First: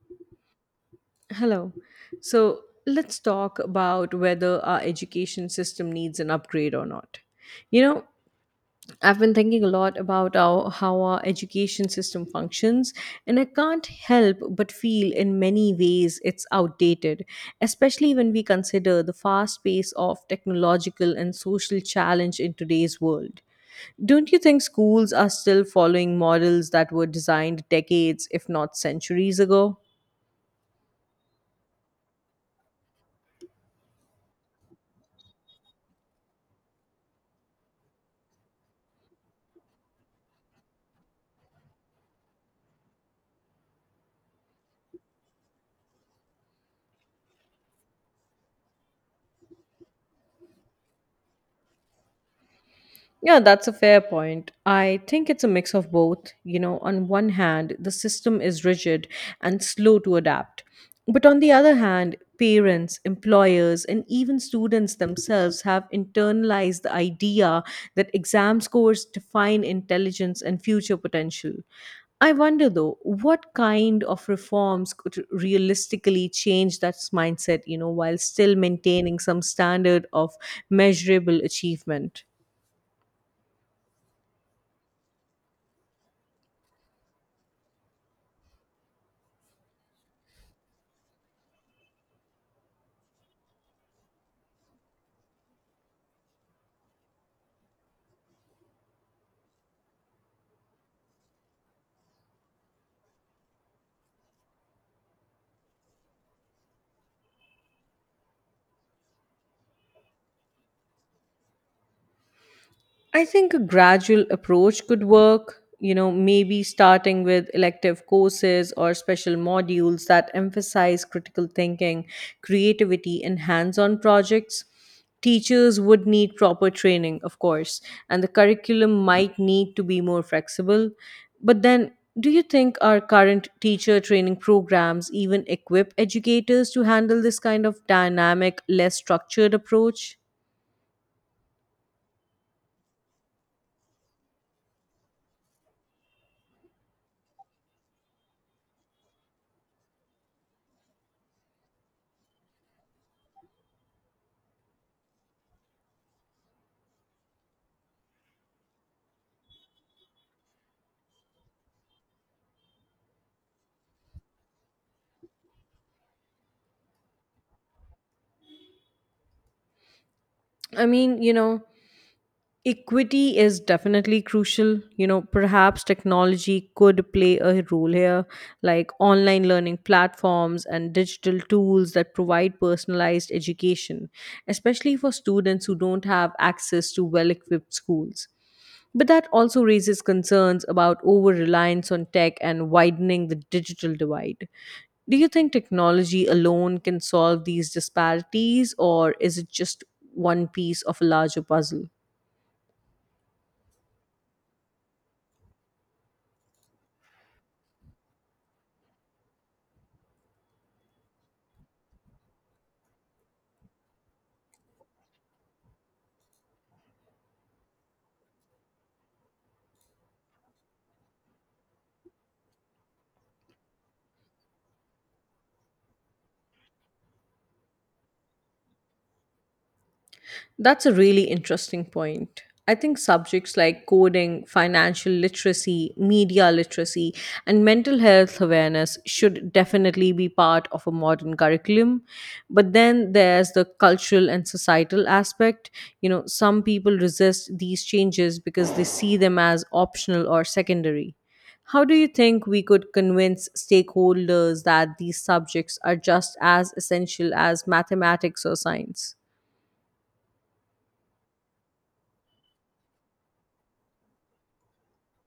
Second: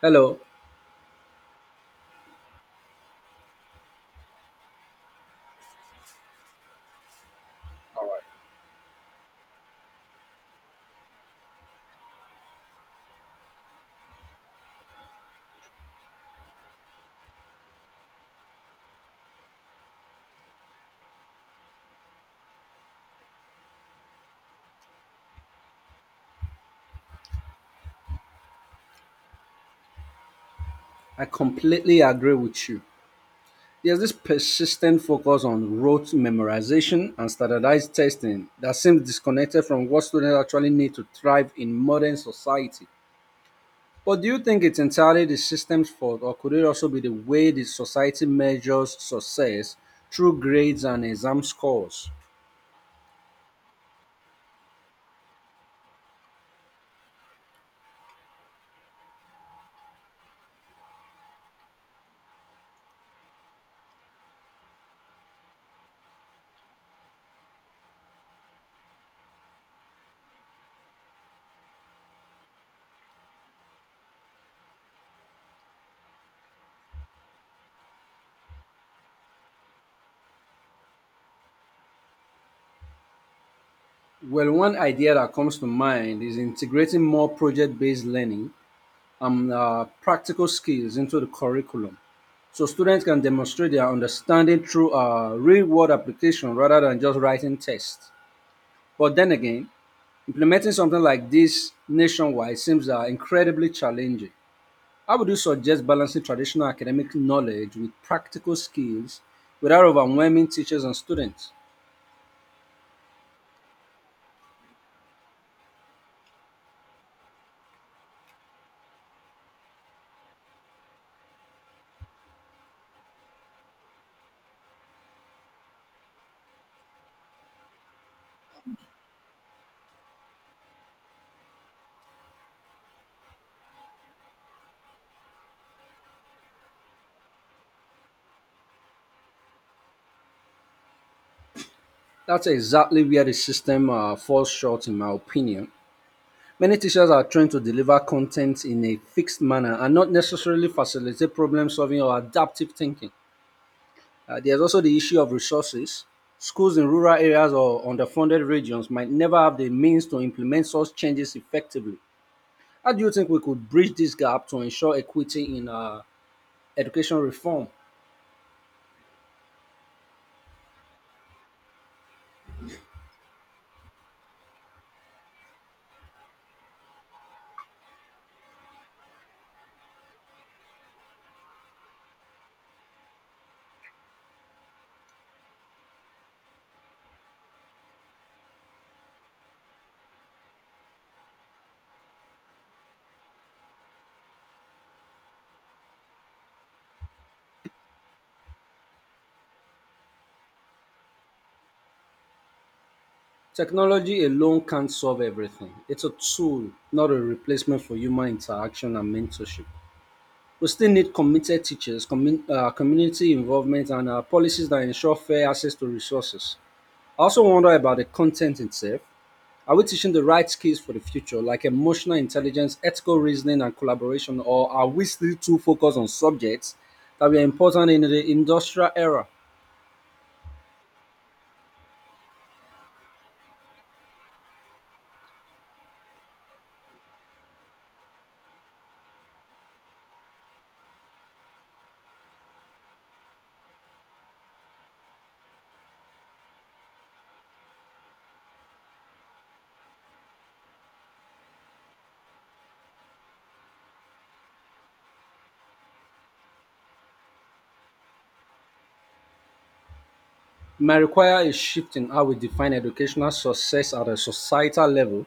Hello, Hello. So let's talk about whether our education system needs an upgrade or not. You know, I've been thinking a lot about how our education system functions, and I can't help but feel in many ways it's outdated, especially when we consider the fast pace of technological and social challenge in today's world. Don't you think schools are still following models that were designed decades, if not centuries ago? I completely agree with you. There's this persistent focus on rote memorization and standardized testing that seems disconnected from what students actually need to thrive in modern society. But do you think it's entirely the system's fault, or could it also be the way the society measures success through grades and exam scores? Yeah, that's a fair point. I think it's a mix of both. You know, on one hand, the system is rigid and slow to adapt. But on the other hand, parents, employers, and even students themselves have internalized the idea that exam scores define intelligence and future potential. I wonder though, what kind of reforms could realistically change that mindset, you know, while still maintaining some standard of measurable achievement? Well, one idea that comes to mind is integrating more project based learning and practical skills into the curriculum. So students can demonstrate their understanding through real world application rather than just writing tests. But then again, implementing something like this nationwide seems incredibly challenging. How would you suggest balancing traditional academic knowledge with practical skills without overwhelming teachers and students? I think a gradual approach could work, you know, maybe starting with elective courses or special modules that emphasize critical thinking, creativity, and hands on projects. Teachers would need proper training, of course, and the curriculum might need to be more flexible. But then, do you think our current teacher training programs even equip educators to handle this kind of dynamic, less structured approach? That's exactly where the system falls short, in my opinion. Many teachers are trained to deliver content in a fixed manner and not necessarily facilitate problem solving or adaptive thinking. There's also the issue of resources. Schools in rural areas or underfunded regions might never have the means to implement such changes effectively. How do you think we could bridge this gap to ensure equity in education reform? I mean, you know, equity is definitely crucial, you know, perhaps technology could play a role here, like online learning platforms and digital tools that provide personalized education, especially for students who don't have access to well equipped schools. But that also raises concerns about over reliance on tech and widening the digital divide. Do you think technology alone can solve these disparities, or is it just one piece of a larger puzzle? Technology alone can't solve everything. It's a tool, not a replacement for human interaction and mentorship. We still need committed teachers, community involvement, and policies that ensure fair access to resources. I also wonder about the content itself. Are we teaching the right skills for the future, like emotional intelligence, ethical reasoning, and collaboration, or are we still too focused on subjects that were important in the industrial era? That's a really interesting point. I think subjects like coding, financial literacy, media literacy, and mental health awareness should definitely be part of a modern curriculum. But then there's the cultural and societal aspect. You know, some people resist these changes because they see them as optional or secondary. How do you think we could convince stakeholders that these subjects are just as essential as mathematics or science? It might require a shift in how we define educational success at a societal level,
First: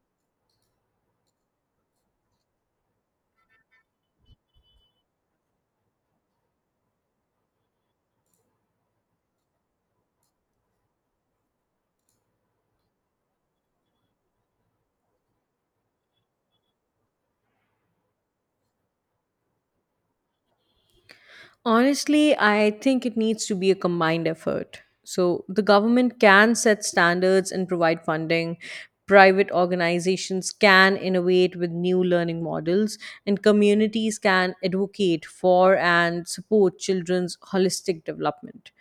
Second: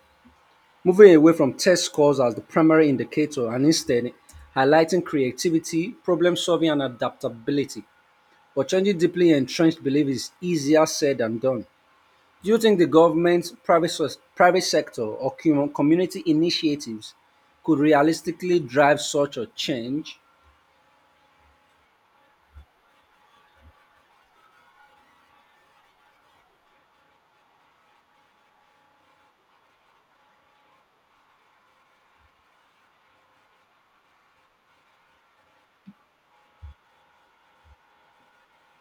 moving away from test scores as the primary indicator and instead highlighting creativity, problem solving, and adaptability. But changing deeply entrenched belief is easier said than done. Do you think the government, private sector or community initiatives could realistically drive such a change? Honestly, I think it needs to be a combined effort. So the government can set standards and provide funding. Private organizations can innovate with new learning models, and communities can advocate for and support children's holistic development.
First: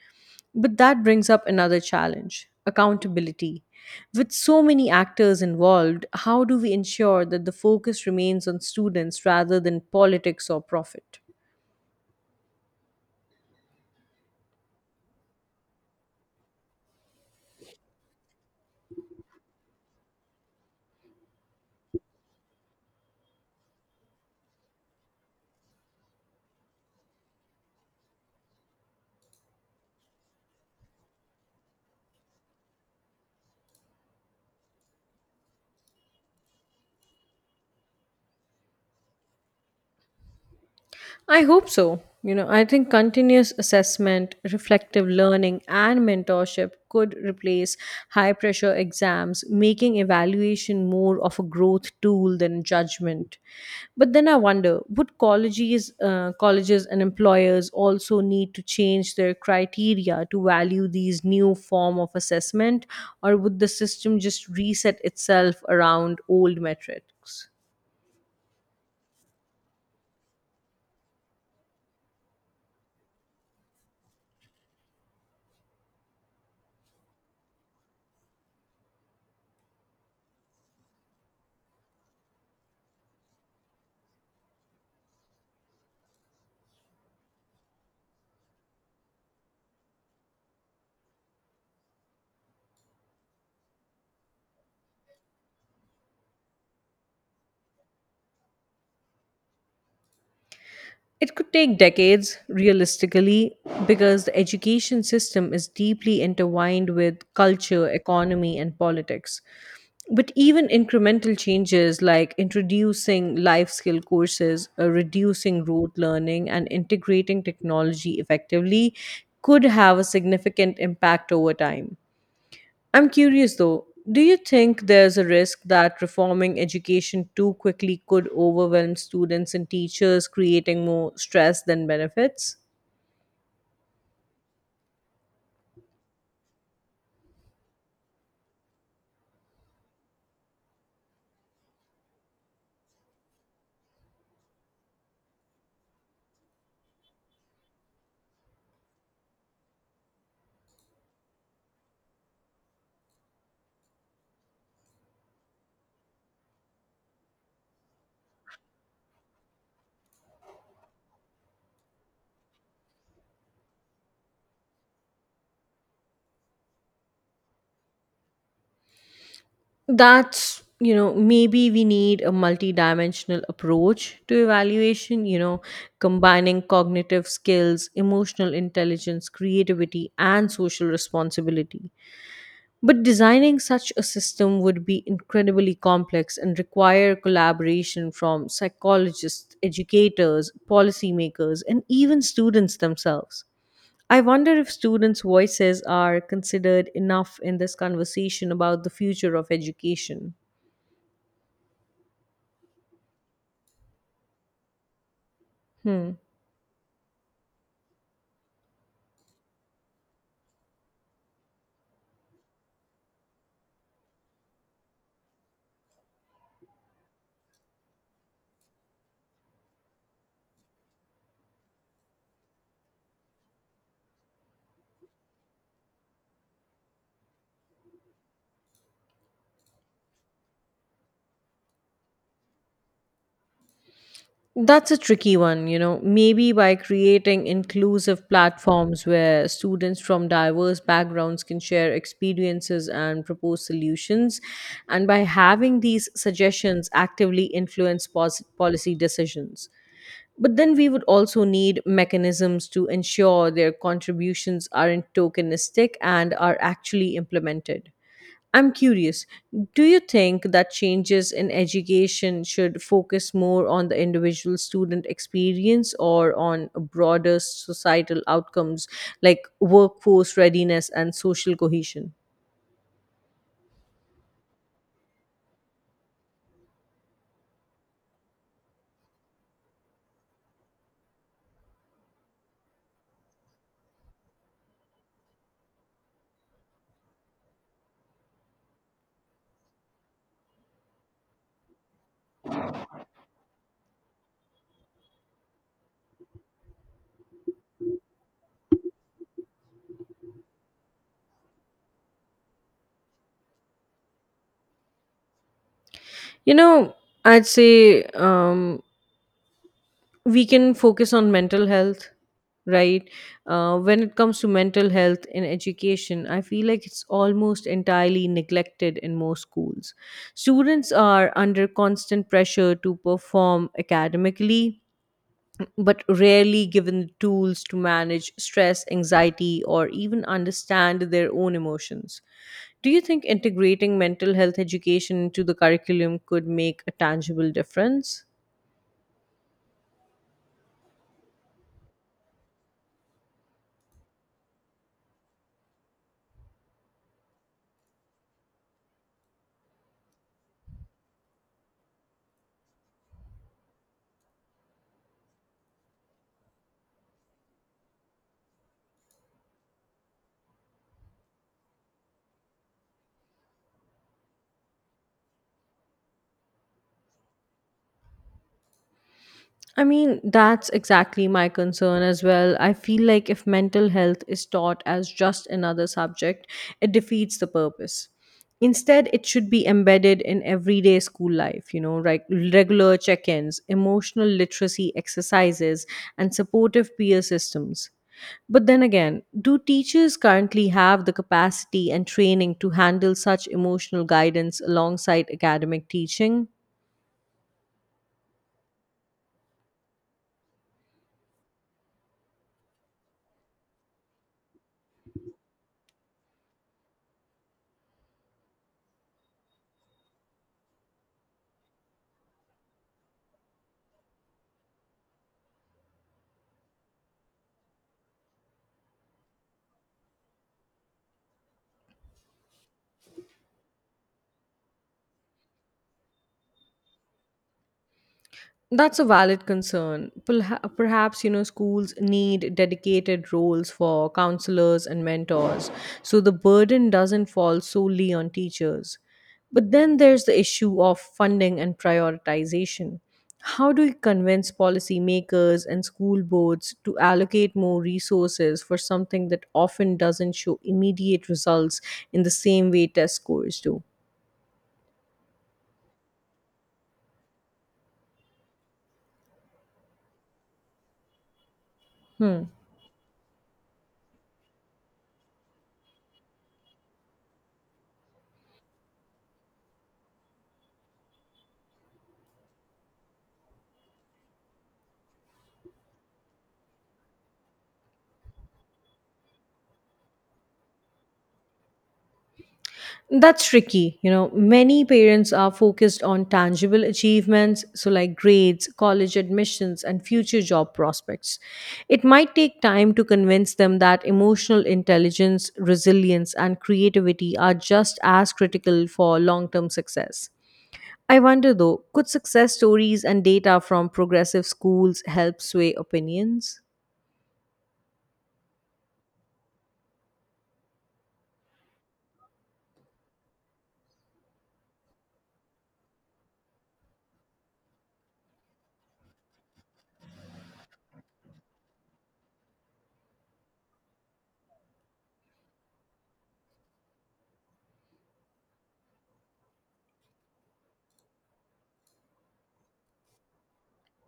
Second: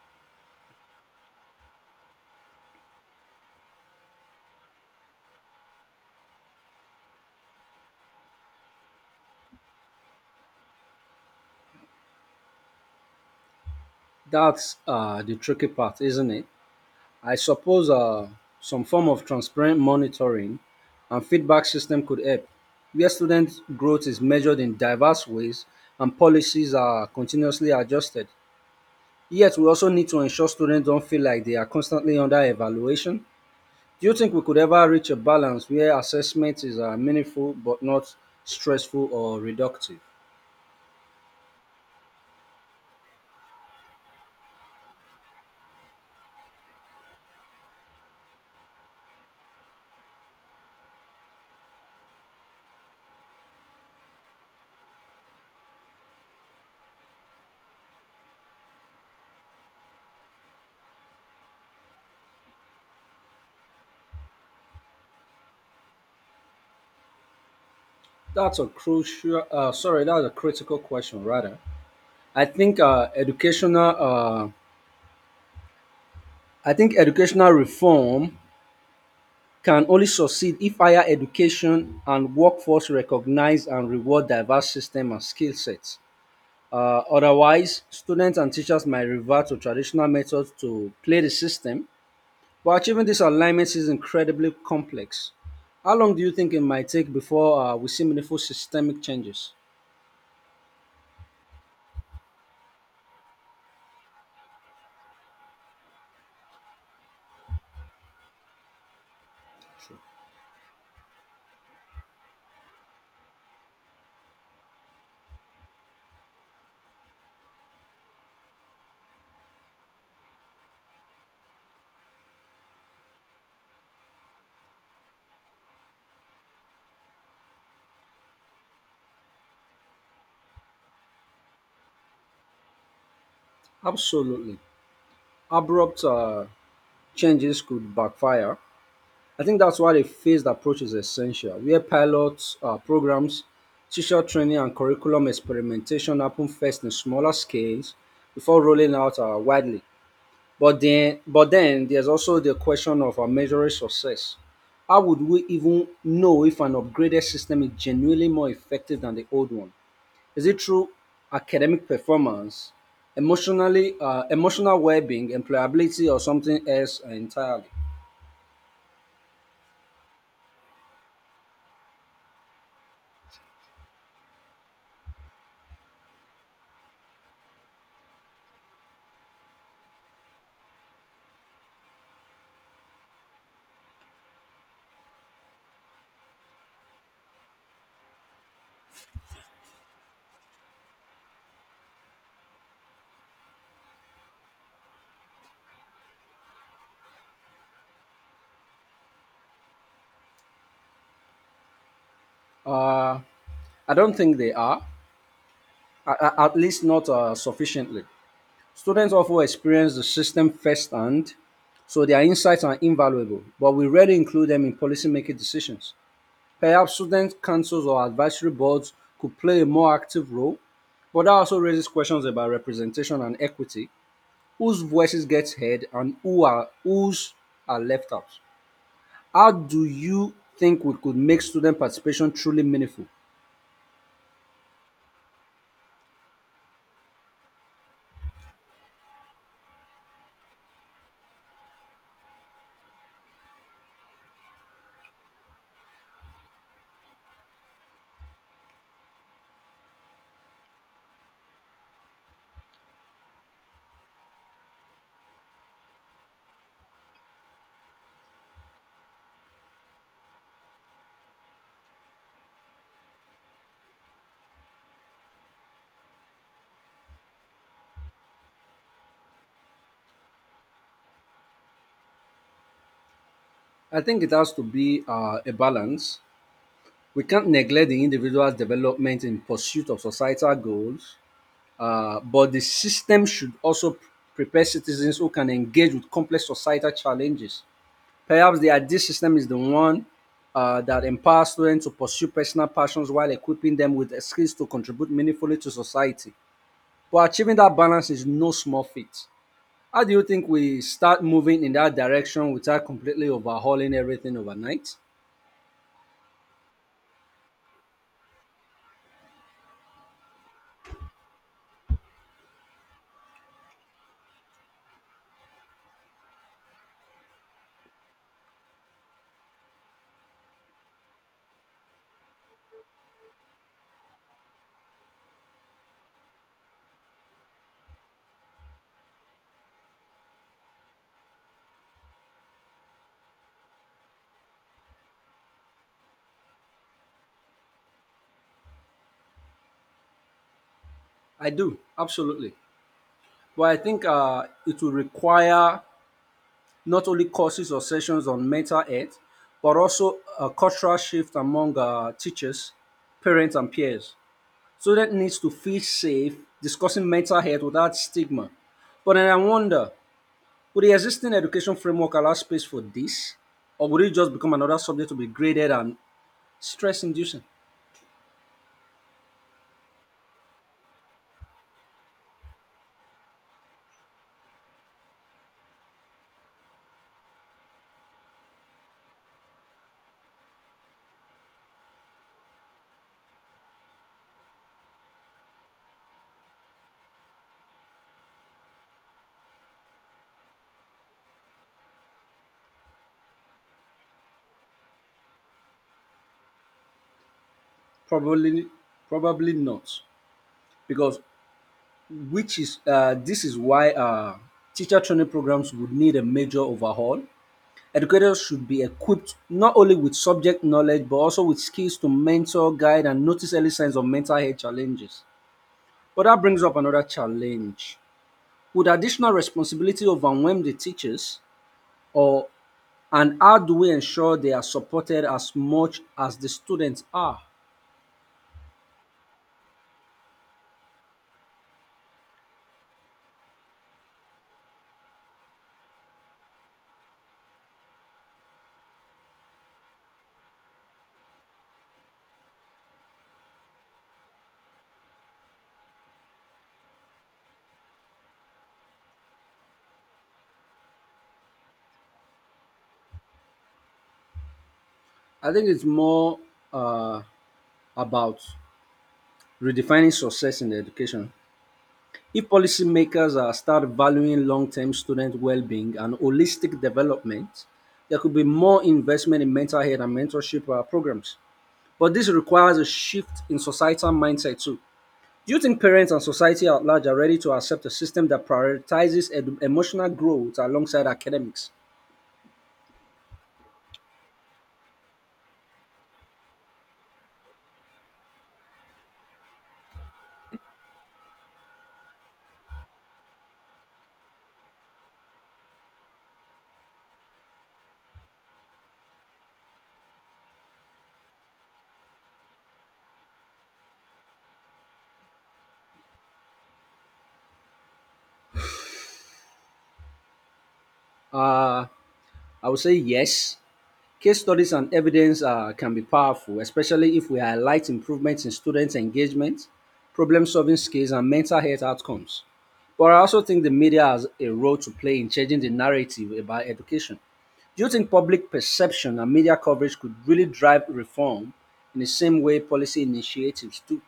But that brings up another challenge accountability. With so many actors involved, how do we ensure that the focus remains on students rather than politics or profit? That's the tricky part, isn't it? I suppose some form of transparent monitoring and feedback system could help, where student growth is measured in diverse ways and policies are continuously adjusted. Yet, we also need to ensure students don't feel like they are constantly under evaluation. Do you think we could ever reach a balance where assessment is meaningful but not stressful or reductive? I hope so. You know, I think continuous assessment, reflective learning, and mentorship could replace high pressure exams, making evaluation more of a growth tool than judgment. But then I wonder, would colleges and employers also need to change their criteria to value these new form of assessment, or would the system just reset itself around old metrics? That's a critical question, rather. I think uh, educational, uh, I think educational reform can only succeed if higher education and workforce recognize and reward diverse system and skill sets. Otherwise, students and teachers might revert to traditional methods to play the system. But achieving these alignments is incredibly complex. How long do you think it might take before we see meaningful systemic changes? It could take decades, realistically, because the education system is deeply intertwined with culture, economy, and politics. But even incremental changes like introducing life skill courses, reducing rote learning, and integrating technology effectively could have a significant impact over time. I'm curious though, do you think there's a risk that reforming education too quickly could overwhelm students and teachers, creating more stress than benefits? Absolutely. Abrupt changes could backfire. I think that's why a phased approach is essential, where pilots, programs, teacher training, and curriculum experimentation happen first in smaller scales before rolling out widely. But then there's also the question of measuring success. How would we even know if an upgraded system is genuinely more effective than the old one? Is it through academic performance, emotional well-being, employability, or something else entirely? That's, you know, maybe we need a multidimensional approach to evaluation, you know, combining cognitive skills, emotional intelligence, creativity, and social responsibility. But designing such a system would be incredibly complex and require collaboration from psychologists, educators, policymakers, and even students themselves. I wonder if students' voices are considered enough in this conversation about the future of education. Uh, I don't think they are, Hmm. At least not sufficiently. Students often experience the system firsthand, so their insights are invaluable, but we rarely include them in policymaking decisions. Perhaps student councils or advisory boards could play a more active role, but that also raises questions about representation and equity. Whose voices get heard and who are whose are left out? How do you think we could make student participation truly meaningful? That's a tricky one, you know. Maybe by creating inclusive platforms where students from diverse backgrounds can share experiences and propose solutions, and by having these suggestions actively influence policy decisions. But then we would also need mechanisms to ensure their contributions aren't tokenistic and are actually implemented. I'm curious, do you think that changes in education should focus more on the individual student experience or on broader societal outcomes like workforce readiness and social cohesion? I think it has to be a balance. We can't neglect the individual's development in pursuit of societal goals, but the system should also prepare citizens who can engage with complex societal challenges. Perhaps the ideal system is the one that empowers students to pursue personal passions while equipping them with the skills to contribute meaningfully to society. But achieving that balance is no small feat. How do you think we start moving in that direction without completely overhauling everything overnight? You know, I'd say we can focus on mental health, right? When it comes to mental health in education, I feel like it's almost entirely neglected in most schools. Students are under constant pressure to perform academically, but rarely given the tools to manage stress, anxiety, or even understand their own emotions. Do you think integrating mental health education into the curriculum could make a tangible difference? I do, absolutely. But I think it will require not only courses or sessions on mental health, but also a cultural shift among teachers, parents, and peers. Student needs to feel safe discussing mental health without stigma. But then I wonder, would the existing education framework allow space for this? Or would it just become another subject to be graded and stress inducing? I mean, that's exactly my concern as well. I feel like if mental health is taught as just another subject, it defeats the purpose. Instead, it should be embedded in everyday school life, you know, like regular check ins, emotional literacy exercises, and supportive peer systems. But then again, do teachers currently have the capacity and training to handle such emotional guidance alongside academic teaching? Probably probably not. Because which is this is why teacher training programs would need a major overhaul. Educators should be equipped not only with subject knowledge but also with skills to mentor, guide, and notice early signs of mental health challenges. But that brings up another challenge. Would additional responsibility overwhelm the teachers or and how do we ensure they are supported as much as the students are? That's a valid concern. Perhaps, you know, schools need dedicated roles for counselors and mentors, so the burden doesn't fall solely on teachers. But then there's the issue of funding and prioritization. How do we convince policymakers and school boards to allocate more resources for something that often doesn't show immediate results in the same way test scores do? I think it's more uh, about redefining success in education. Hmm. If policymakers start valuing long-term student well-being and holistic development, there could be more investment in mental health and mentorship programs. But this requires a shift in societal mindset too. Do you think parents and society at large are ready to accept a system that prioritizes emotional growth alongside academics? That's tricky. You know, many parents are focused on tangible achievements, so like grades, college admissions, and future job prospects. It might take time to convince them that emotional intelligence, resilience, and creativity are just as critical for long term success. I wonder though, could success stories and data from progressive schools help sway opinions? Uh, I would say yes. Case studies and evidence can be powerful, especially if we highlight improvements in students' engagement, problem solving skills, and mental health outcomes. But I also think the media has a role to play in changing the narrative about education. Do you think public perception and media coverage could really drive reform in the same way policy initiatives do?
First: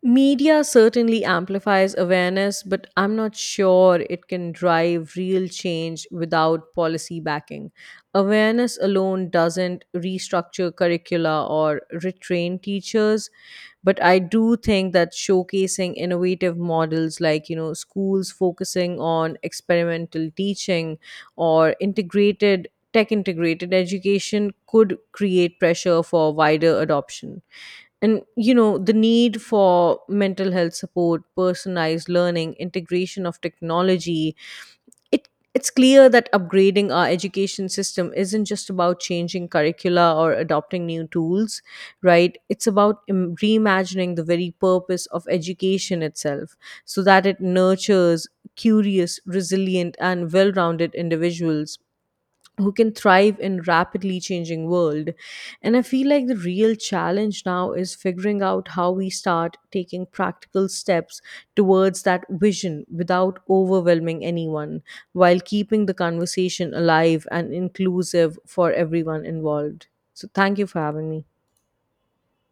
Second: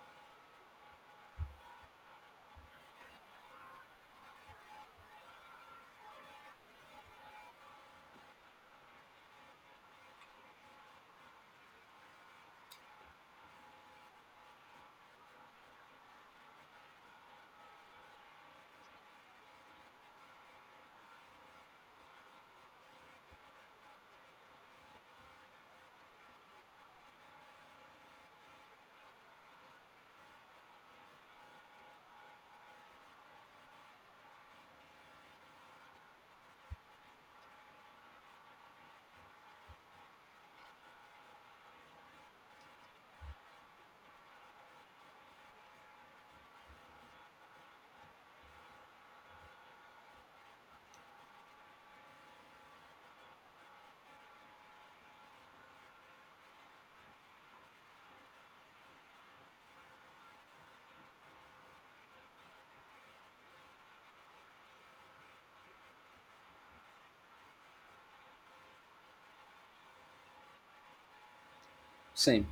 Media certainly amplifies awareness, but I'm not sure it can drive real change without policy backing. Awareness alone doesn't restructure curricula or retrain teachers, but I do think that showcasing innovative models, like, you know, schools focusing on experimental teaching or integrated education, could create pressure for wider adoption. And, you know, the need for mental health support, personalized learning, integration of technology, it it's clear that upgrading our education system isn't just about changing curricula or adopting new tools, right? It's about reimagining the very purpose of education itself, so that it nurtures curious, resilient, and well-rounded individuals who can thrive in rapidly changing world. And I feel like the real challenge now is figuring out how we start taking practical steps towards that vision without overwhelming anyone, while keeping the conversation alive and inclusive for everyone involved. So thank you for having me. Same.